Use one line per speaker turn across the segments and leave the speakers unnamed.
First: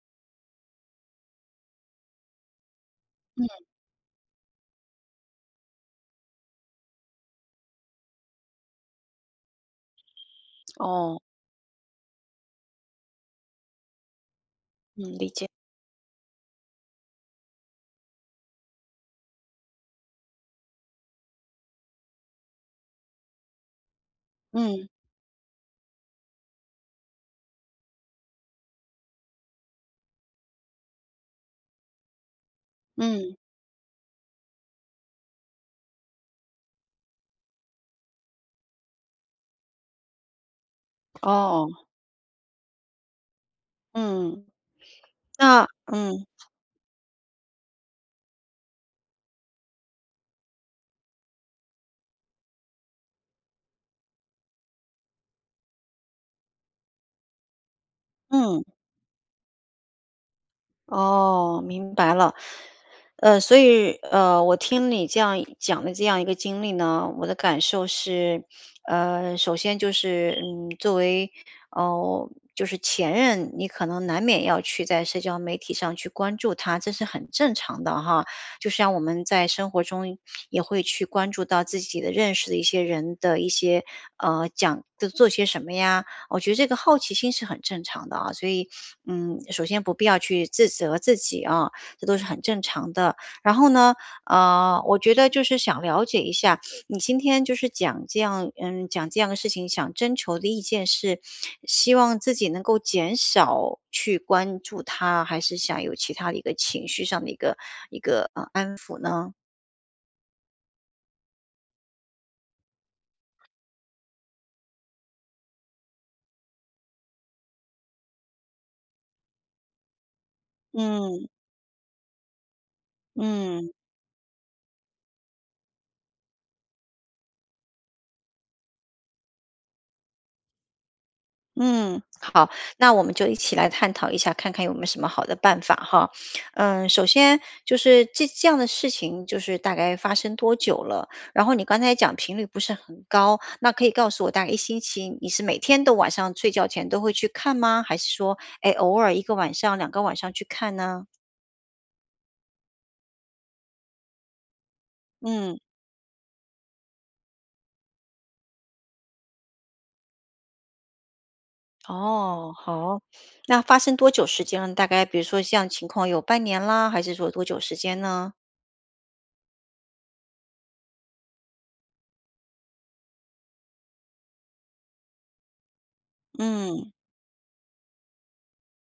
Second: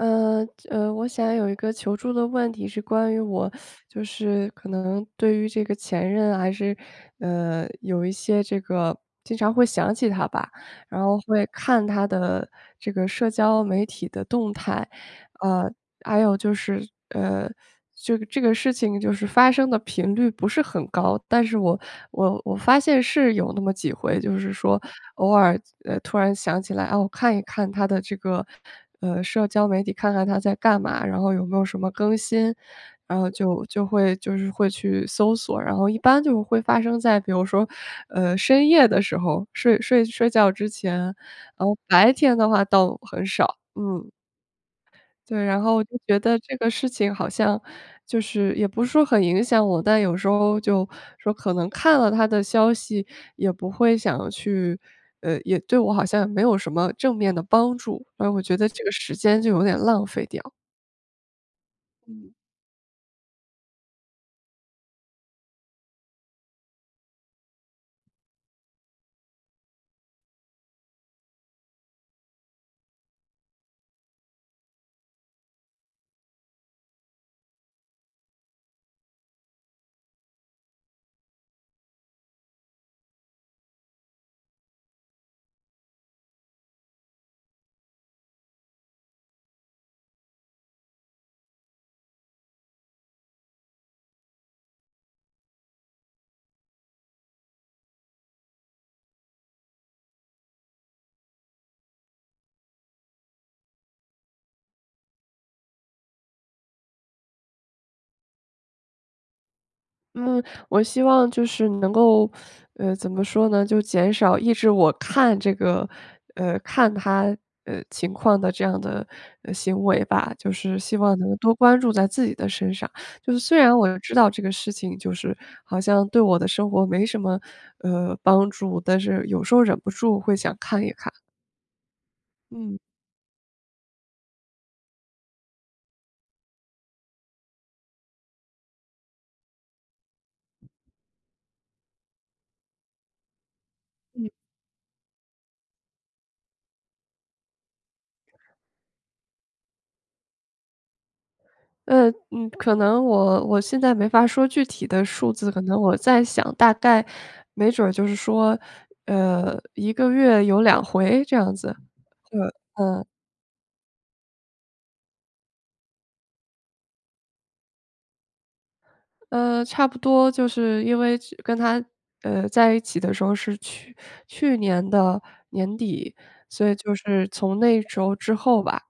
呃，呃，我想有一个求助的问题，是关于我，
嗯。
就是可能对于这个前任还是，呃，有一些这个经常会想起他吧，然后
哦。
会看他的这个社交媒体的动态。
嗯，理解。
呃，还有就是呃，就这个事情就是发生的频率不是很高，但是我我我发现是有那么几回就是说，
嗯。
偶尔，呃，突然想起来，哦，看一看他的这个，呃，社交媒体，看看他在干嘛，然后有没有什么更新，然后
嗯。
就就会就是会去搜索，然后一般就会发生在比如说，呃，深夜的时候，睡睡睡觉之前，然后
哦。
白天的话倒很少，嗯。
嗯，
对，然
啊，
后就觉
嗯。
得这个事情好像就是也不是说很影响我，但有时候就说可能看了他的消息，也不会想去呃，也对我好像没有什么正面的帮助，然后我觉
嗯。
得这个时间就有点浪费掉。
哦，明白
嗯。
了。呃，所以，呃，我听你这样讲的这样一个经历呢，我的感受是 呃，首先就是，嗯，作为，呃，就是前任，你可能难免要去在社交媒体上去关注他，这是很正常的哈，就像我们在生活中 也会去关注到自己的认识的一些人的一些呃，讲的做些什么呀我觉得这个好奇心是很正常的啊，所以，嗯，首先不必要去自责自己啊，这都是很正常的。然后呢，呃，我觉得就是想了解一下，你今天就是讲这样嗯，讲这样的事情，想征求的意见是，希望自己能够减少去关注他，还是想有其他的一个情绪上的一个一个，呃，安抚呢？
嗯，我希望就是能够 呃，怎么说呢就减少抑制我看这个呃，看他，呃，情况的这样的，呃，行为吧，就是希望
嗯。
能多关注在自己的身上，就是虽
嗯。
然我又知道这个事情，就是好像对我的生活没什么，呃，帮助，但是有时候忍不住会想看一看。
嗯，好。
嗯。
那我们就一起来探讨一下，看看有没有什么好的办法哈。嗯，首先就是这这样的事情，就是大概发生多久了？然后你刚才讲频率不是很高，那可以告诉我
嗯。
大概1星期你是每天都晚上睡觉前都会去看吗，还是说，诶，偶尔1个晚上、2个晚上去看呢？
呃，嗯，可能我我现在没法说具体的数字，
嗯。
可能我在想大概没准儿就是说，呃，1个月有2回这样子。对，
哦，好。
嗯。
那发生多久时间？大概比如说像情况有半年啦，还是说多久时间呢？
呃，差不多就是因为之跟他，呃，在一起的时候是去去年的年底，所以
嗯。
就是从那时候之后吧，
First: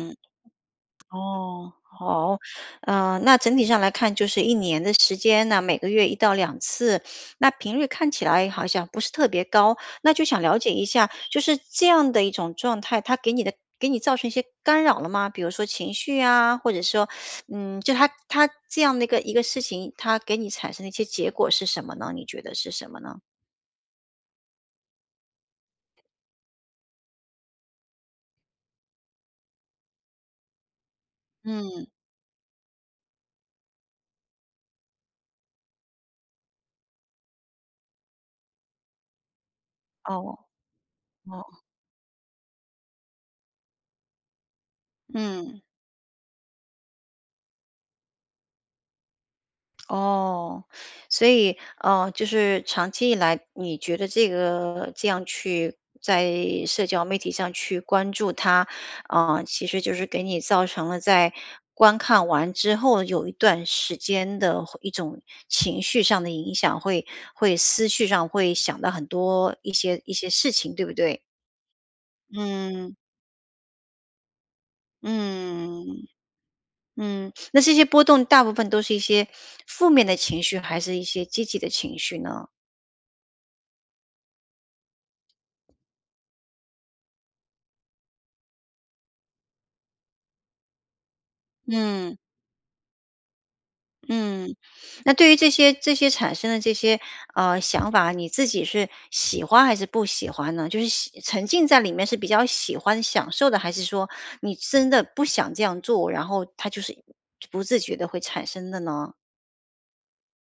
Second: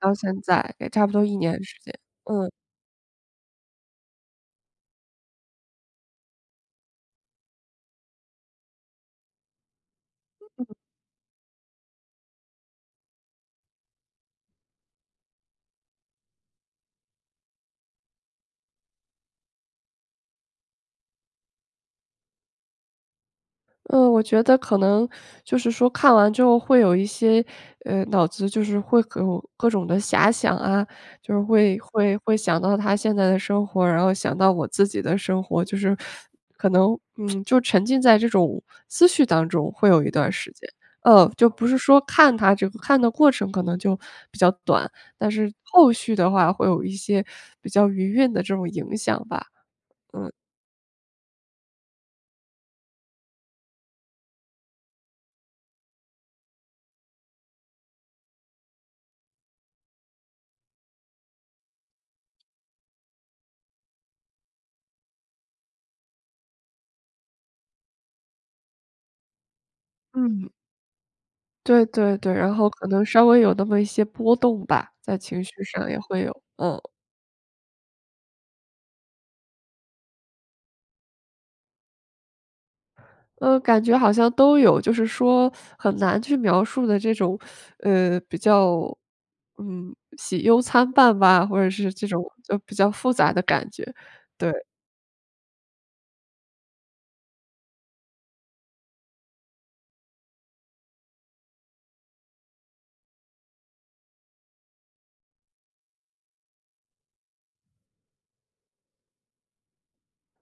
到现在也差不多1年
哦，
时间，
好。
嗯。
呃，那整体上来看就是1年的时间呢，每个月1到2次，那频率看起来好像不是特别高。那就想了
嗯。
解一下，就是这样的一种状态，它给你的给你造成一些干扰了吗？比如说情绪呀，或者说嗯，就它它这样的一个一个事情，它给你产生的一些结果是什么呢？你觉得是什么呢？
呃，我觉得可能就是说看完之后会有一些呃，脑子就是会有各种的遐想啊，就是会
嗯。
会会想到他现在的生活，然后想到我自己的生活，就是 可能嗯，就沉浸在这种思绪当中会有一段儿
哦，
时间。呃，
哦。
就不是说看他这个看的过程可能就比较短，但是
嗯。
后续的话会有一些比较余韵的这种影响吧。嗯。
哦，所以呃，就是长期以来，你觉得这个这样去在社交媒体上去关注他，呃，其实就是给你造成了在观看完之后有一段时间的会一种情绪上的影响，会会思绪上会想得很多一些一些
嗯。
事情，对不对？
对对对，然后可
嗯。
能稍微有那么一些波动吧，在情绪上也
嗯，
会有嗯。
嗯。那这些波动大部分都是一些 负面的情绪还是一些积极的情绪呢？
嗯，感觉好像都有，就是说 很难去描述的这种，呃，比较嗯，喜忧参半吧，或者是这
嗯。
种就比较复杂的感觉，对。
嗯，那 对于这些这些产生的这些，呃，想法，你自己是喜欢还是不喜欢呢？就是喜沉浸在里面是比较喜欢、享受的，还是说你真的不想这样做，然后它就是，嗯，不自觉地会产生的呢？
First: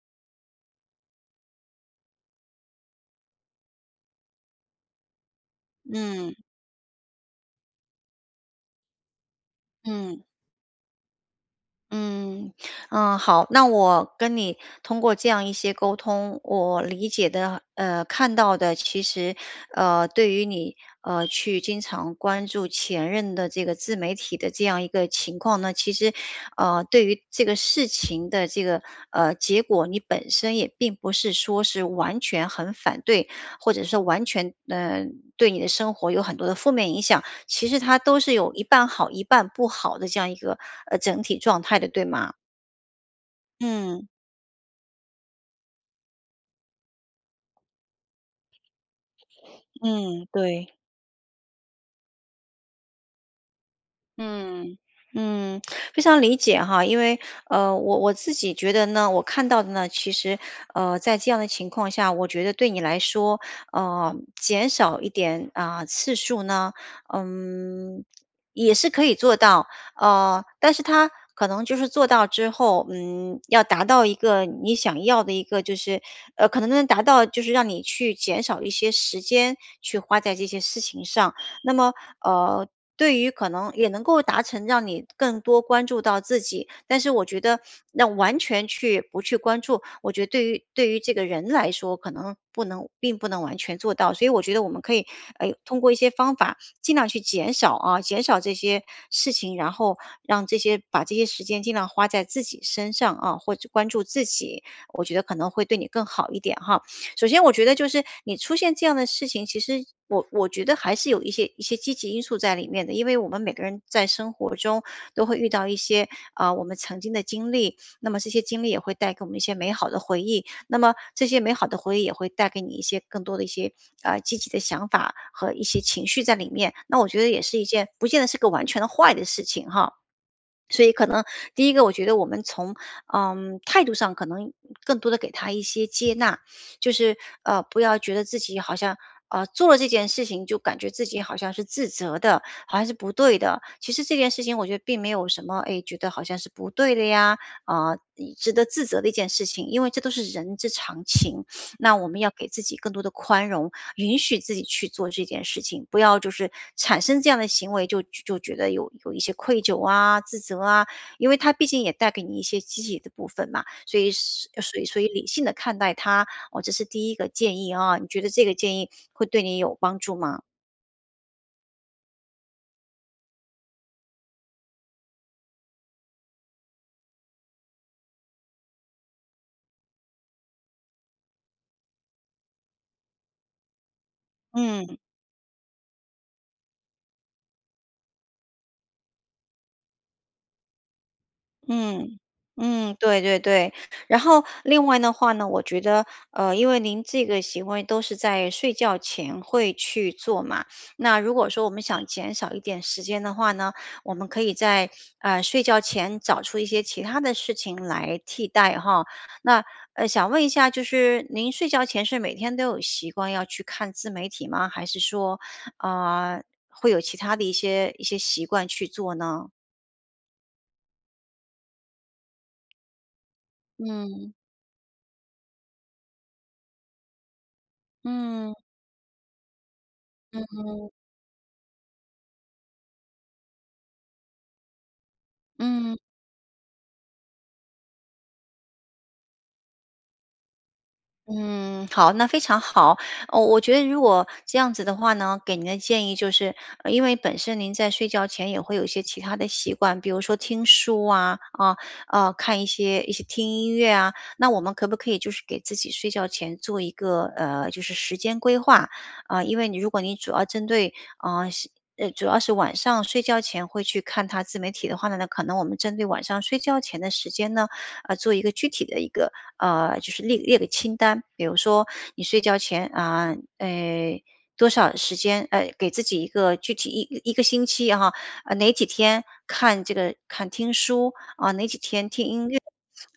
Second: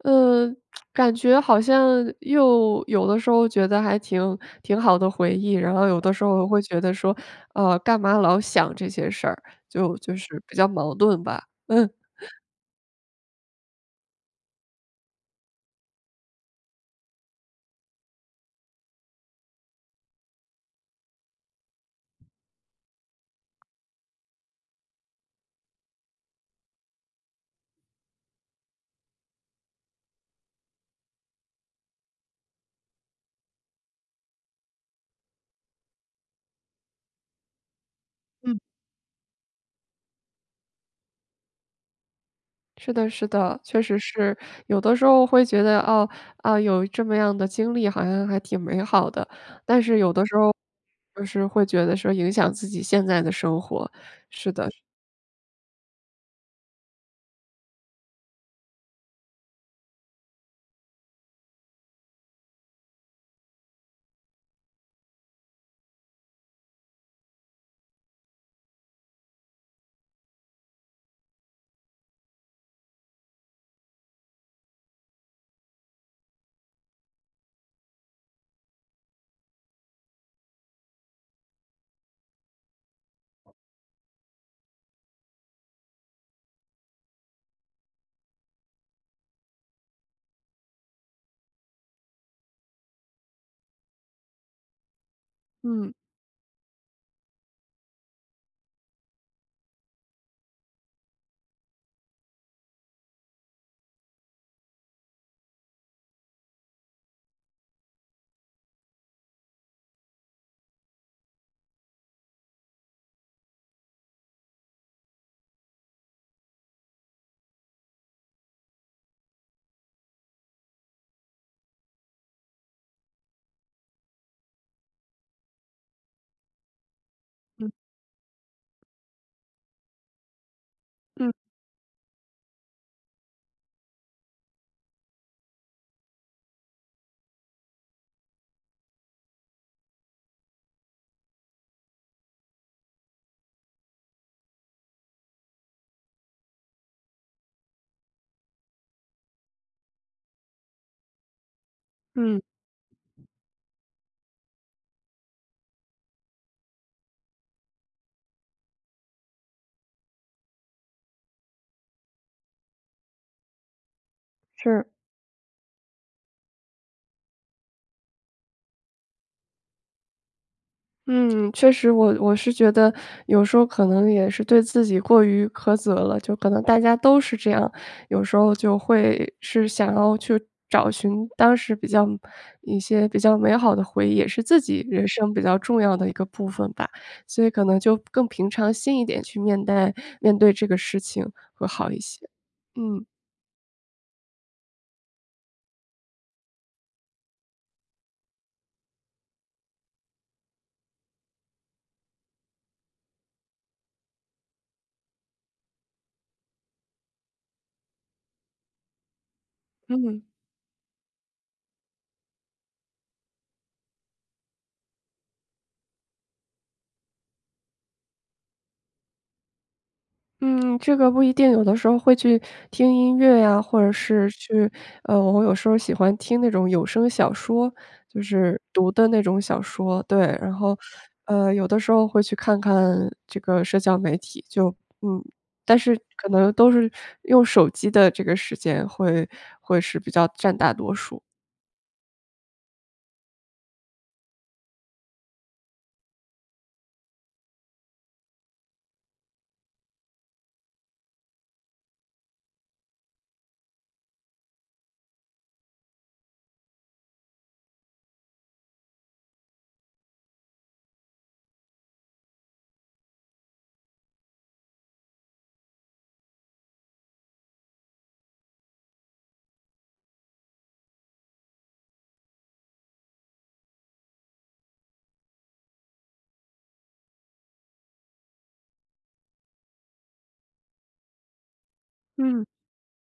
嗯，感觉好像又有的时候觉得还挺挺好的回忆，然后有的时
嗯。
候会觉得说，呃，干嘛老想这些事儿，就就
嗯。
是比较矛盾吧，嗯。
嗯，嗯，好，那我跟你通过这样一些沟通，我理解的，呃，看到的其实，呃，对于你，呃，去经常关注前任的这个自媒体的这样一个情况呢，其实，呃，对于这个事情的这个，呃，结果你本身也并不是说是完全很反对，或者说完全，嗯，对你的生活有很多的负面影响，其实它都是有
嗯。
一半好一半不好的这样一个，呃，整体状态的，对吗？
是的，是的，确实
嗯。
是。有的时候会觉得，啊，呃，有这么样的经历好像还挺美好的，但是有的
嗯，
时候，
对。
就是会觉得说影响自己现在的生活，是的。
嗯，嗯，非常理解哈，因为，呃，我我自己觉得呢，我看到的呢，其实，呃，在这样的情况下，我觉得对你来说，呃，减少一点，啊，次数呢，嗯，也是可以做到。呃，但是它可能就是做到之后，嗯，要达到一个你想要的一个，就是呃，可能能达到就是让你去减少一些时间去花在这些事情上。那么，呃，对于可能也能够达成让你更多关注到自己，但是我觉得，那完全去不去关注，我觉得对于对于这个人来说，可能不能并不能完全做到。所以我觉得我们可以，呃，通过
嗯。
一些方法，尽量去减少啊，减少这些事情，然后让这些把这些时间尽量花在自己身上啊，或者关注自己。我觉得可能会对你更好一点哈。首先我觉得就是，你出现这样的事情，其实我我觉得还是有一些一些积极因素在里面的，因为我们每个人在生活中，都会遇到一些，啊，我们曾经的经历，那么这些经历也会带给我们一些美好的回忆，那么这些美好的回忆也会带给你一些更多的一些，呃，积极的想法和一些情绪在里面，那我觉得也是一
嗯。
件，不见得是个完全的坏的事情哈。所以可能，
嗯。
第1个我觉得我们从，呃，态度上可能更多的给它一些接纳，就是，呃，不要觉得自己好像，呃，做了这件事情，就感觉自己好像是自责的，好像是不对的。其实这件事情我觉得并没有什么，哎，觉得好像是不对的呀，啊，值得自责的一件事情，因为这都是人之常情，那我们要
嗯。
给自己更多地宽容，允许自己去做这件事情，不要就是产生这样的行为，就就觉得有有一些愧疚啊，自责啊，因为它毕竟也带给你一些积极的部分嘛，所以是所以
是。
所以理性地看待它，哦，这是第1个建议啊，你觉得这个建议会对你有帮助吗？
嗯，确实，我我是觉得有时候可能也是对自己过于苛责了。就可能大家都是这样，有时候就会是想要去找寻当时比较一些比较美好的回忆，也是自己
嗯。
人生比较重要的一个部分吧。所以可能就更平常心一点去面带面对这个事情会好一
嗯，
些，
嗯，
嗯。
对对对。然后另外的话呢，我觉得，呃，因为您这个行为都是在睡觉前会去做嘛，那如果说我们想减少一点时间的话呢，我们可以在，啊，睡觉前找出一些其他的事情来替代哈。那，呃，
嗯。
想问一下就是您睡觉前是每天都有习惯要去看自媒体吗？还是说，呃，会有其他的一些一些习惯去做呢？
嗯，这个不一定。有的时候会去听音乐呀，或者是
嗯。
去呃，我有时候喜欢听那种有声小说就
嗯。
是读的那种小说。对，
嗯
然后，
哼。
呃，有的时候会去看看这个社交媒体。就嗯，但
嗯。
是可能都是用手机的这个时间会会是比较占大多数。
嗯，好，那非常好。呃，我觉得如果这样子的话呢，给您的建议就是因为本身您在睡觉前也会有一些其他的习惯，比如说听书啊。啊，呃，看一些一些听音乐啊，那我们可不可以就是给自己睡觉前做一个呃，就是时间规划。啊，因为你如果你主要针对嗯，习呃，主要是晚上睡觉前会去看它自媒体的话呢呢，那可能我们针对晚上睡觉前的时间呢，呃，做一个具体的一个呃，就是列列个清单。比如说你睡觉前，啊，哎，多少时间呃，给自己一个具体11个星期，然后，啊，哪几天看这个看听书。啊，哪几天听
嗯。
音乐。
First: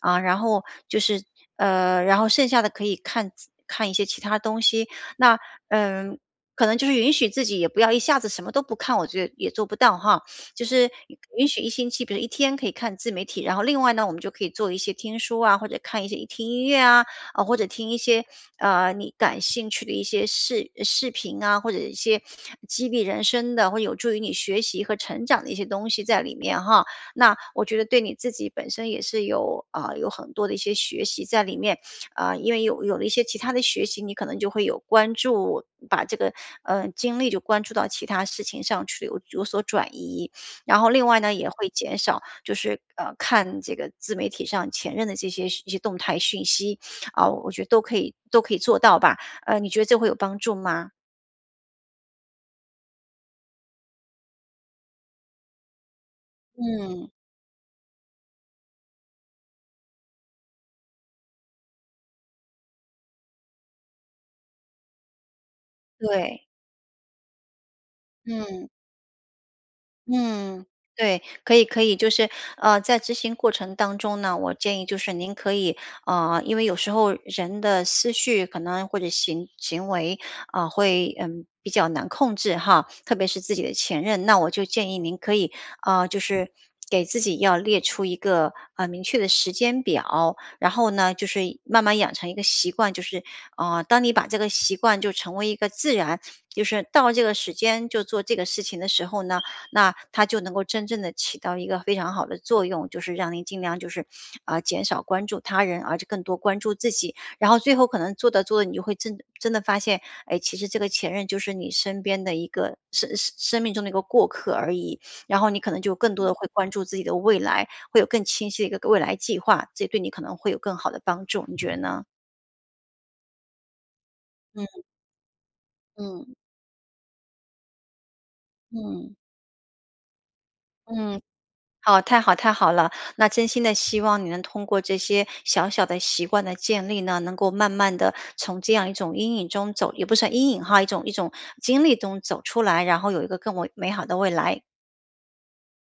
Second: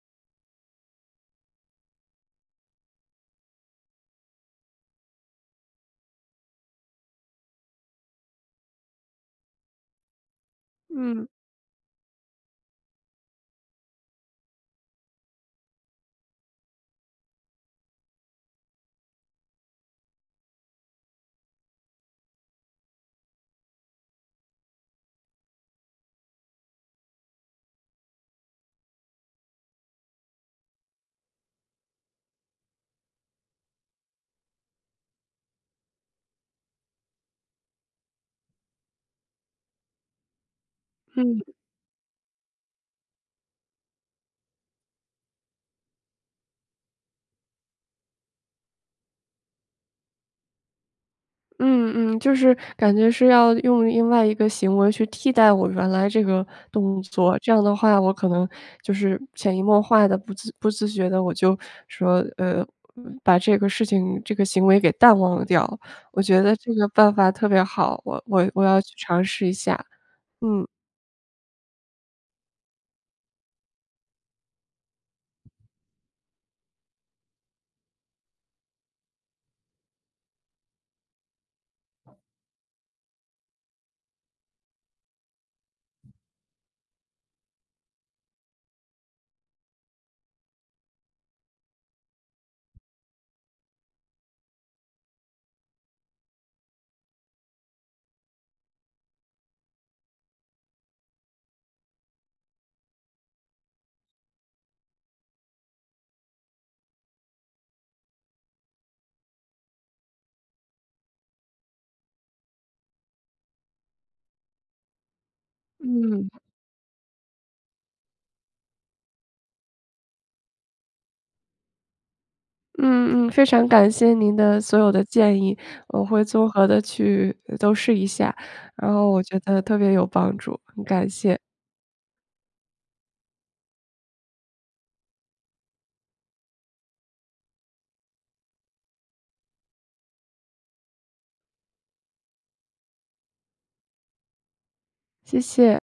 啊，然后就是，呃，然后剩下的可以看看一些其他东西。那，嗯，可能就是允许自己也不要一下子什么都不看，我觉得也做不到哈。就是
嗯。
允许1星期比如1天可以看自媒体，然后另外呢，我们就可以做一些听书啊，或者看一些听音乐啊，呃，或者听一些，啊，你感兴趣的一些视视频啊，或者一些 激励人生的、会有助于你学习和成长的一些东西在里面哈。那我觉得对你自己本身也是有，啊，有很多的一些学习在里面。啊，因为有有了一些其他的学习，你可能就会有关注把这个，呃，精力就关注到其他事情上去有有所转移。然后另外呢
嗯。
也会减少就是，呃，看这个自媒体上前任的这些一些动态讯息。啊，我觉得都可以都可以做到吧。呃，你觉得这会有帮助吗？
嗯，嗯，就是感觉是要用另外一个行为去替代我原来这个动
嗯。
作。这样的话，我可能就是潜移默化地不自不自觉地我就说，呃，把这个事情这个行为给淡忘掉，我
对。
觉得这个办法特别好，我我我
嗯。
要去尝试一下，
嗯，
嗯。
对。可以可以就是，呃，在执行过程当中呢，我建议就是您可以，呃，因为有时候，人的思绪可能或者行行为，啊，会，嗯，比较难控制哈，特别是自己的前任。那我就建议您可以，啊，就是给自己要列出一个，呃，明确的时间表。然后呢就是慢慢养成一个习惯，就是，啊，当你把这个习惯就成为一个自然，就是到了这个时间就做这个事情的时候呢，那它就能够真正地起到一个非常好的作用。就是让你尽量就是，呃，减少关注他人，而且更多关注自己。然后最后可能做着做着，你就会真真的发现，诶，其实这个前任就是你身边的一个，生呃，生命中的一个过客而已，然后你可能就更多
嗯。
地会关注自己的未来，会有更清晰的一个未来计划。这对你可能会有更好地帮助，你觉得呢？
嗯嗯，非常感谢您的所
嗯。
有的建议。我会
嗯。
综合地去，呃，都试一下，然后
嗯。
我觉得特别有帮助，很感
嗯，
谢。
好，太好太好了。那真心的希望你能通过这些小小的习惯的建立呢，能够慢慢地从这样一种阴影中走也不算阴影哈，一种一种经历中走出来，然后有一个更为美好的未来。
谢谢。